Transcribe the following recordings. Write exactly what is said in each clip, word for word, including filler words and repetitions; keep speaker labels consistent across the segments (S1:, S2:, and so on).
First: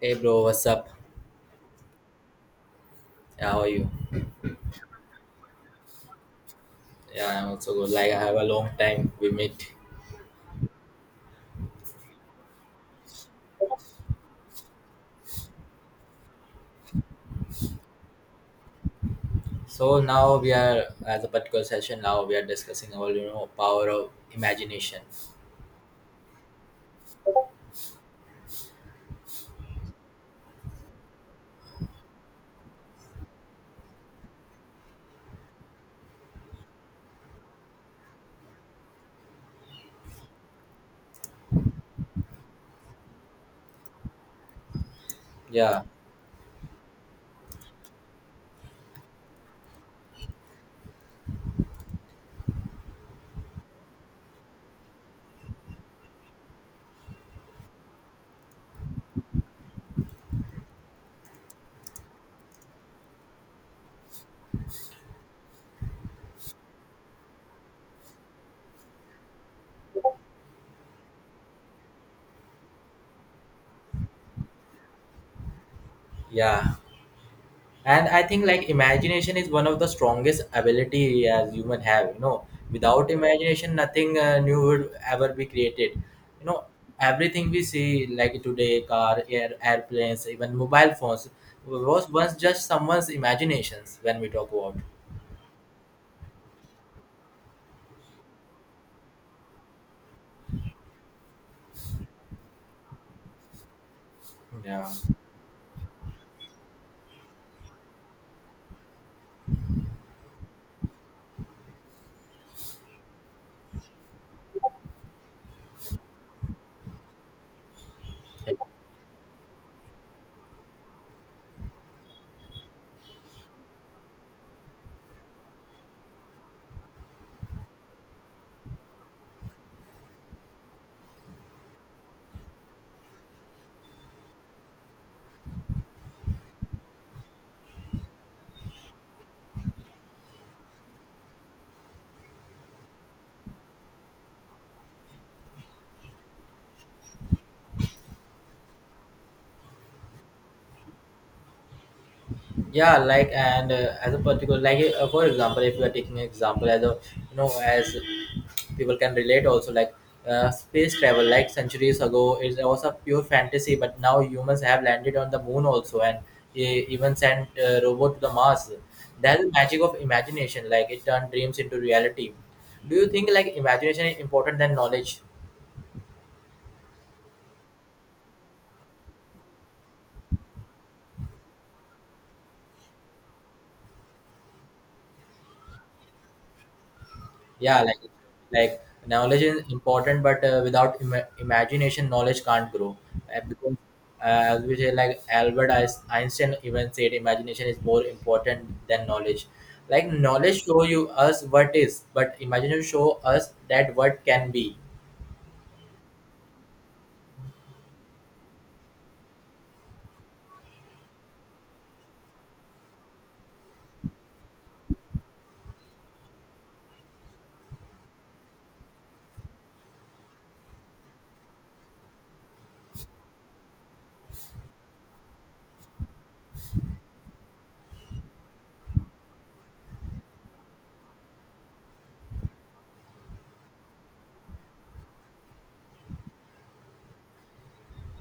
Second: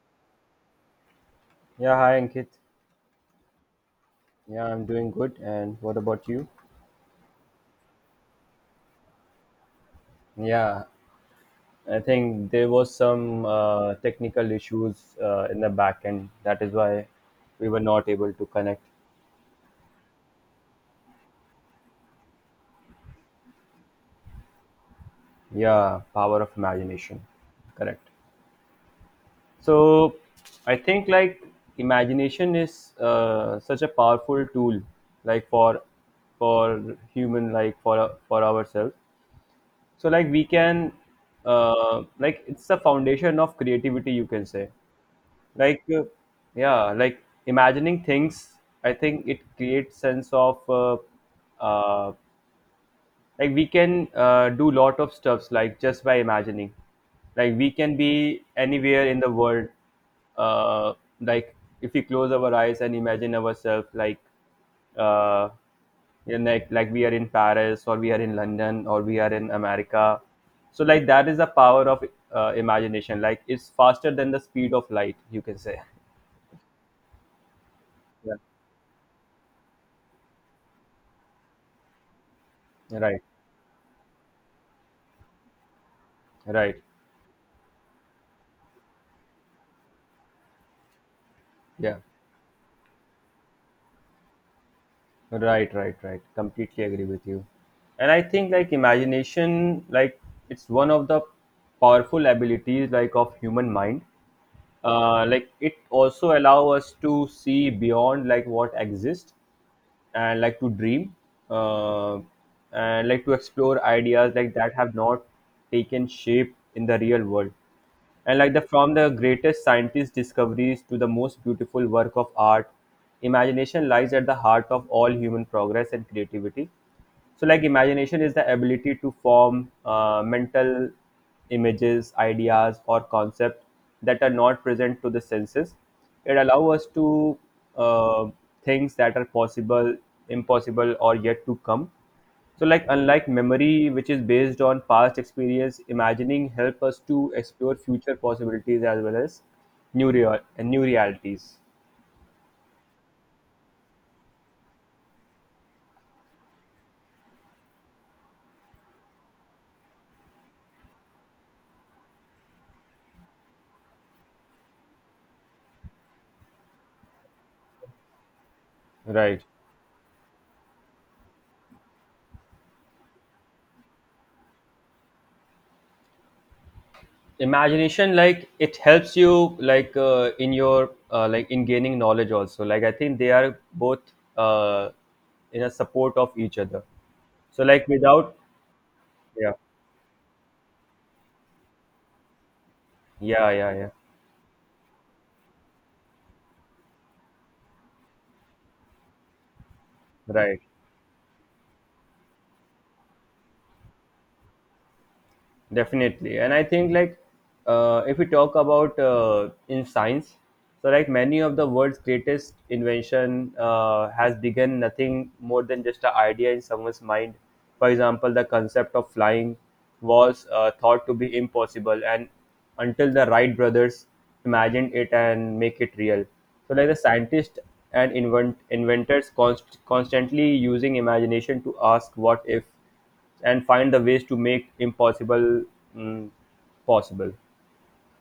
S1: Hey bro, what's up?
S2: Yeah, hi Ankit.
S1: How are you?
S2: Yeah, I'm doing good. And what about you?
S1: Yeah, I'm also good. Like I have a long time we meet.
S2: Yeah, I think there was some uh, technical issues uh, in the back end. That is why we were not able to connect.
S1: So now we are as a particular session now we are discussing about you know power of imagination.
S2: Yeah, power of imagination. Correct. So I think like imagination is uh, such a powerful tool, like for for human, like for for ourselves. So like we can uh, like it's the foundation of creativity, you can say
S1: Yeah,
S2: like uh, yeah, like imagining things, I think it creates sense of uh, uh, like we can uh, do lot of stuffs like just by imagining, like we can be anywhere in the world. uh, like if we close our eyes and imagine ourselves, like uh, you know, like like we are in Paris or we are in London or we are in America. So like that is the power of uh, imagination, like it's faster than the speed of light, you can say.
S1: yeah. And I think like imagination is one of the strongest ability as human have, you know. Without
S2: Right,
S1: imagination nothing uh, new would ever be created. You know,
S2: right.
S1: everything we see like today car, air, airplanes, even mobile phones
S2: Yeah,
S1: was once just someone's imaginations when we talk about
S2: right, right, right. Completely agree with you. And I think like imagination, like it's one of the powerful abilities like of human mind.
S1: yeah
S2: Uh, like it also allow us to see beyond like what exists and like to dream uh, and like to explore ideas like that have not taken shape in the real world. And like the from the greatest scientist discoveries to the most beautiful work of art, imagination lies at the heart of all human progress and creativity. So like imagination is the ability to form uh, mental images, ideas or concepts that are not present to the senses. It allows us to uh, things that are possible, impossible or yet to come. So like unlike memory which is based on past experience, imagining help us to explore future possibilities as well as new real and new realities.
S1: yeah like and uh, as a particular like uh, for example if you are taking an example as a you know as people can relate also like uh, space travel like centuries ago it was a pure fantasy, but now humans have landed on the moon also and e- even sent uh, robot to the mars. That's
S2: Right.
S1: the magic of imagination like it turned dreams into reality. Do you think like imagination is important than knowledge?
S2: Imagination like it helps you like uh, in your uh, like in gaining knowledge also, like I think they are both uh, in a support of each other. So
S1: Yeah,
S2: like
S1: like
S2: without,
S1: like knowledge
S2: yeah,
S1: is important but uh, without Im- imagination knowledge can't grow uh,
S2: yeah,
S1: because
S2: yeah, yeah,
S1: uh, as we say like Albert Eis- Einstein even said imagination is more important than knowledge. Like
S2: right,
S1: knowledge show you us what is but imagination show us that what can be.
S2: definitely. And I think like uh, if we talk about uh, in science, so like many of the world's greatest invention uh, has begun nothing more than just an idea in someone's mind. For example, the concept of flying was uh, thought to be impossible, and until the Wright Brothers imagined it and make it real. So like the scientists and invent inventors const- constantly using imagination to ask what if and find the ways to make impossible mm, possible.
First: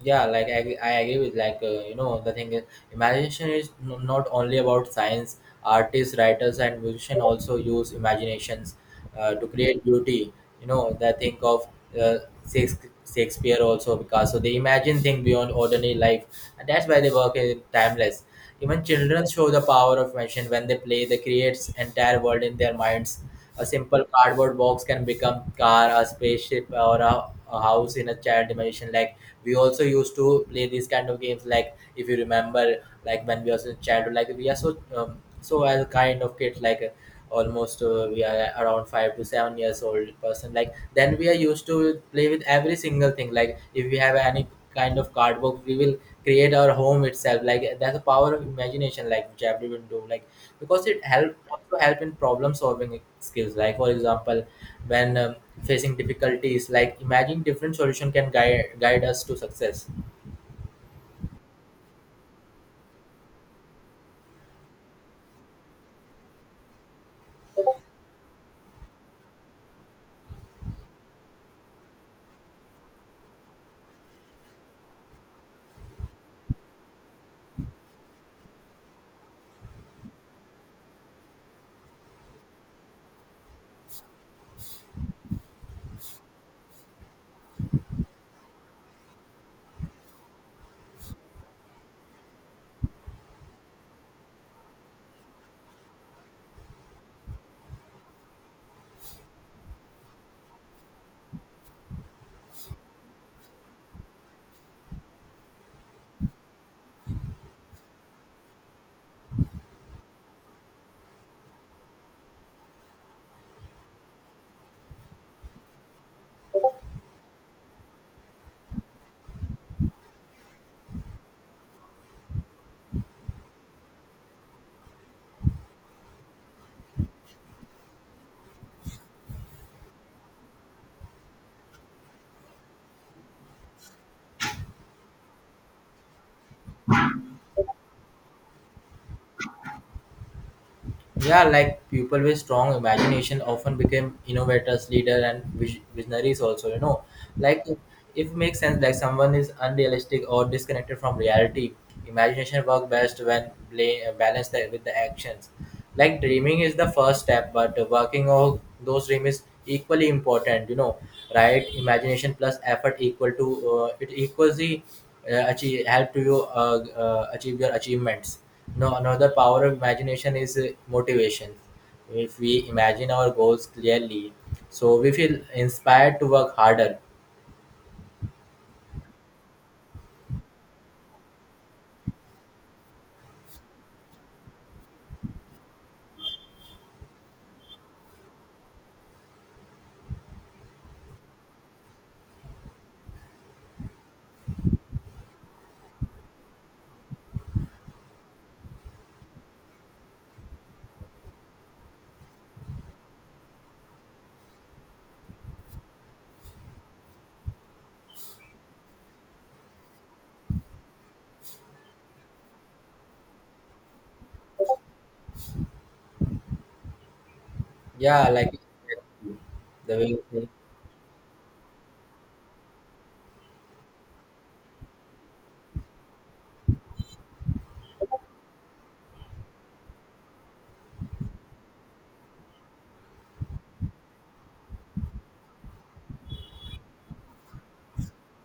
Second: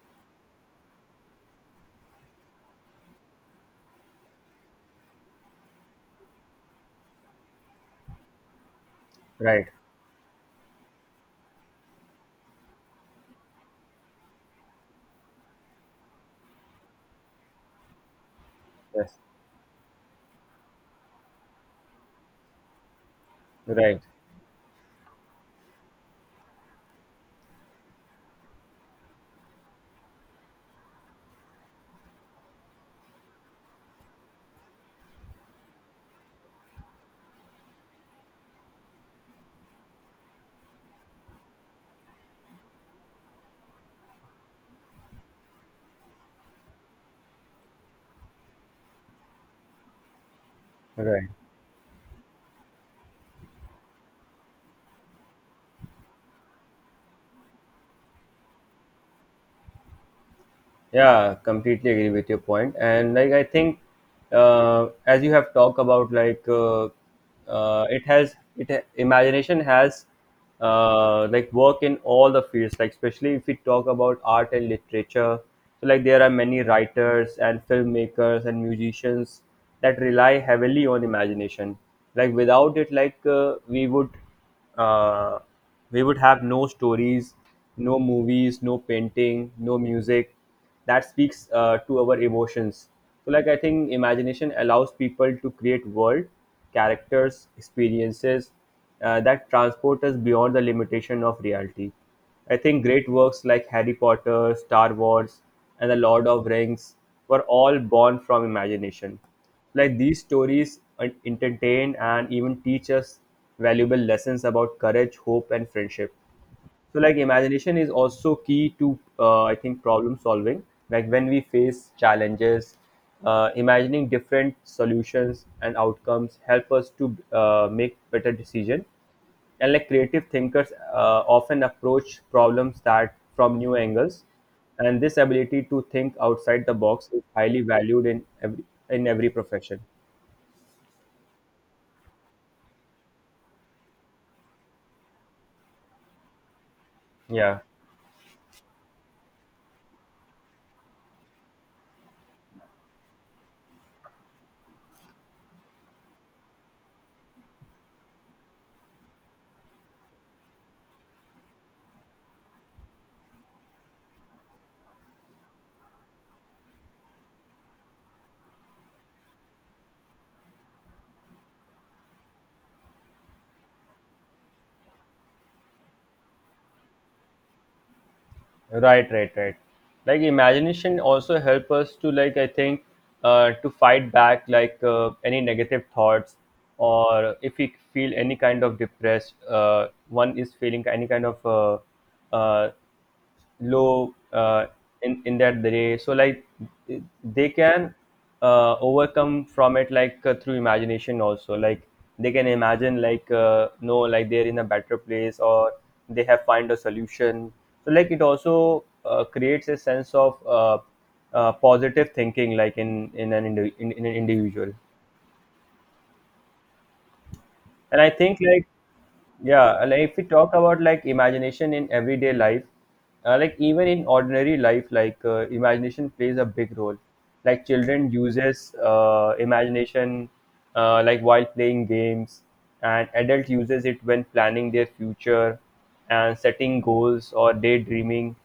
S1: yeah like i, I agree with like uh, you know the thing is imagination is n- not only about science. Artists, writers and musicians also use imaginations uh, to
S2: Right.
S1: create beauty. You know the think of uh, Shakes- Shakespeare, also Picasso, they imagine things beyond ordinary life, and that's why they work is timeless. Even
S2: Yes.
S1: children show the power of imagination when they play, they create entire world in their minds. A
S2: Right.
S1: simple cardboard box can become car, a spaceship, or a, a house in a child imagination. Like we also used to play these kind of games. Like if you remember, like when we was in childhood, like we are so um, so as a kind of kid, like uh, almost uh, we are around five to seven years old person. Like then we are used to play with every single thing. Like if we have any kind of cardboard, we will create our home itself. Like that's the power of imagination. Like which everyone do. Like because it
S2: Right.
S1: help also help in problem solving skills like for example when um, facing difficulties like imagine different solution can guide guide us to success.
S2: Yeah, completely agree with your point. And like I think, uh, as you have talked about, like uh, uh, it has it ha- imagination has uh, like work in all the fields. Like especially if we talk about art and literature, so like there are many writers and filmmakers and musicians that rely heavily on imagination. Like without it, like uh, we would uh, we would have no stories, no movies, no painting, no music that speaks uh, to our emotions. So like I think imagination allows people to create world, characters, experiences uh, that transport us beyond the limitation of reality. I think great works like Harry Potter, Star Wars and the Lord of Rings were all born from imagination. Like these stories en- entertain and even teach us valuable lessons about courage, hope and friendship. So like imagination is also key to uh, I think problem solving. Like when we face challenges, uh, imagining different solutions and outcomes help us to uh, make better decision. And like creative thinkers uh, often approach problems that from new angles, and this ability to think outside the box is highly valued in every in every profession.
S1: Yeah, like people with strong imagination often became innovators, leader, and vis- visionaries. Also, you know,
S2: Yeah.
S1: like if if it makes sense, like someone is unrealistic or disconnected from reality, imagination works best when bla- balanced with the actions. Like dreaming is the first step, but working on those dreams is equally important. You know, right? Imagination plus effort equal to uh, it equals the uh, achieve help to you uh, uh, achieve your achievements. No, another power of imagination is uh, motivation. If we imagine our goals clearly, so we feel inspired to work harder.
S2: Right, right, right. Like imagination also help us to, like I think, uh, to fight back like uh, any negative thoughts, or if we feel any kind of depressed, uh, one is feeling any kind of uh, uh, low uh, in in that way, so like they can uh, overcome from it, like uh, through imagination also, like they can imagine like uh, no, like they're in a better place or they have find a solution. So like it also uh, creates a sense of uh, uh, positive thinking, like in in an indi- in, in an individual. And I
S1: Yeah,
S2: think
S1: like
S2: like, yeah,
S1: the
S2: like if we
S1: way,
S2: talk about like imagination in everyday life, uh, like even in ordinary life, like uh, imagination plays a big role. Like children uses uh, imagination uh, like while playing games, and adult uses it when planning their future and setting goals or daydreaming.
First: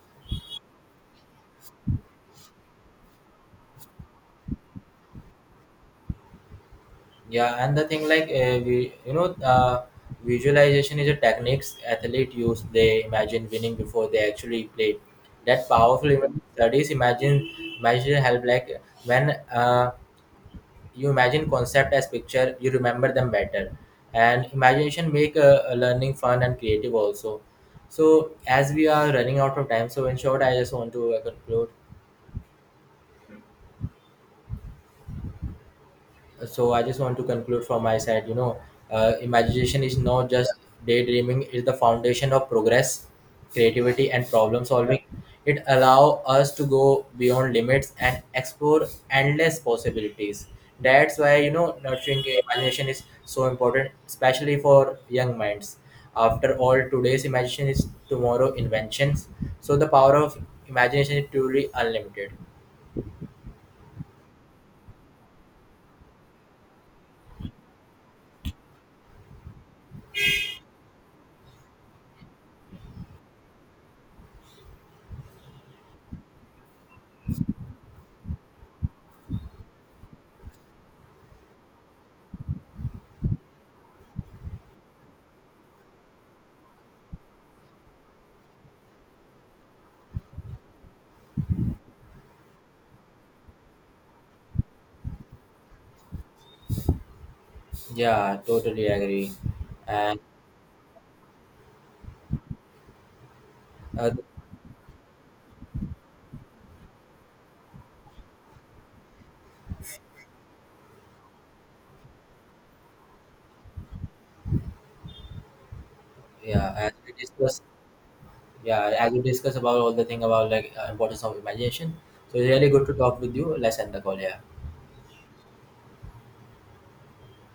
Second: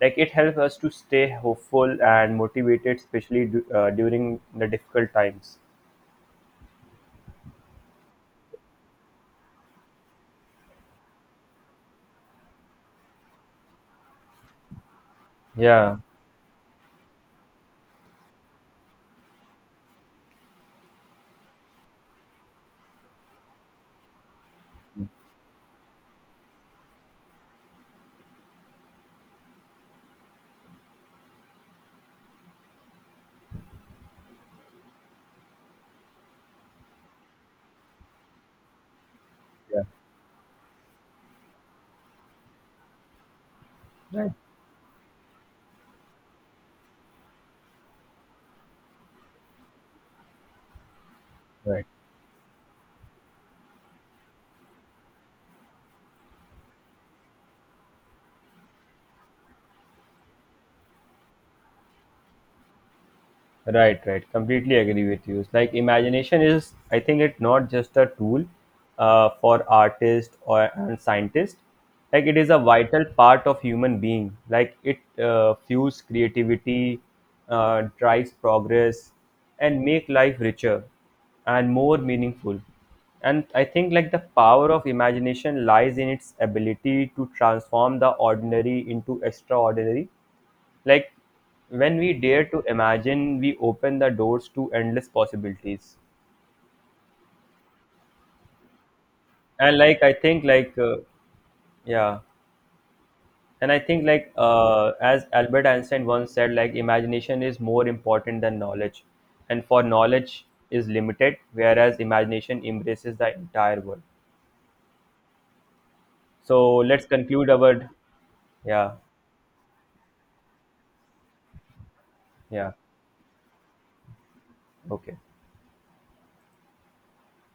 S2: Like it helps us to stay hopeful and motivated, especially du- uh, during the difficult times.
S1: yeah, and the thing like uh, we, you know, uh, visualization is a techniques athlete use. They imagine winning before they actually play. That
S2: Yeah,
S1: powerful image studies imagine. Imagine help like when uh, you imagine concept as picture you remember them better, and imagination make uh, uh, learning fun and creative also. So as we are running out of time, so in short I just want to uh, conclude. So I just want to conclude from my side, you know, uh, imagination
S2: yeah,
S1: is not just daydreaming, it's the foundation of progress, creativity and
S2: right,
S1: problem solving. It allows us to go beyond limits and explore endless possibilities. That's why you know
S2: right.
S1: nurturing imagination is so important, especially for young minds. After all, today's imagination is tomorrow inventions. So the power of imagination is truly unlimited.
S2: Right, right. Completely agree with you. It's like imagination is, I think it's not just a tool uh, for artists or and scientists. Like it is a vital part of human being. Like it uh, fuels creativity, uh, drives progress, and make life richer and more meaningful. And I think like the power of imagination lies in its ability to transform the ordinary into extraordinary, like when we dare to imagine, we open the doors to endless possibilities.
S1: Yeah, totally agree.
S2: And like I
S1: And
S2: think like uh, yeah, and I think
S1: uh,
S2: like uh, as Albert Einstein once said, like imagination is more important than knowledge, and for knowledge is limited, whereas imagination embraces the entire world.
S1: yeah
S2: So
S1: as
S2: let's
S1: we
S2: conclude
S1: discuss,
S2: our, yeah,
S1: yeah as we discuss about all the thing about like uh, importance of imagination, so it's really
S2: yeah,
S1: good to talk with you. Let's end the call. Yeah.
S2: okay.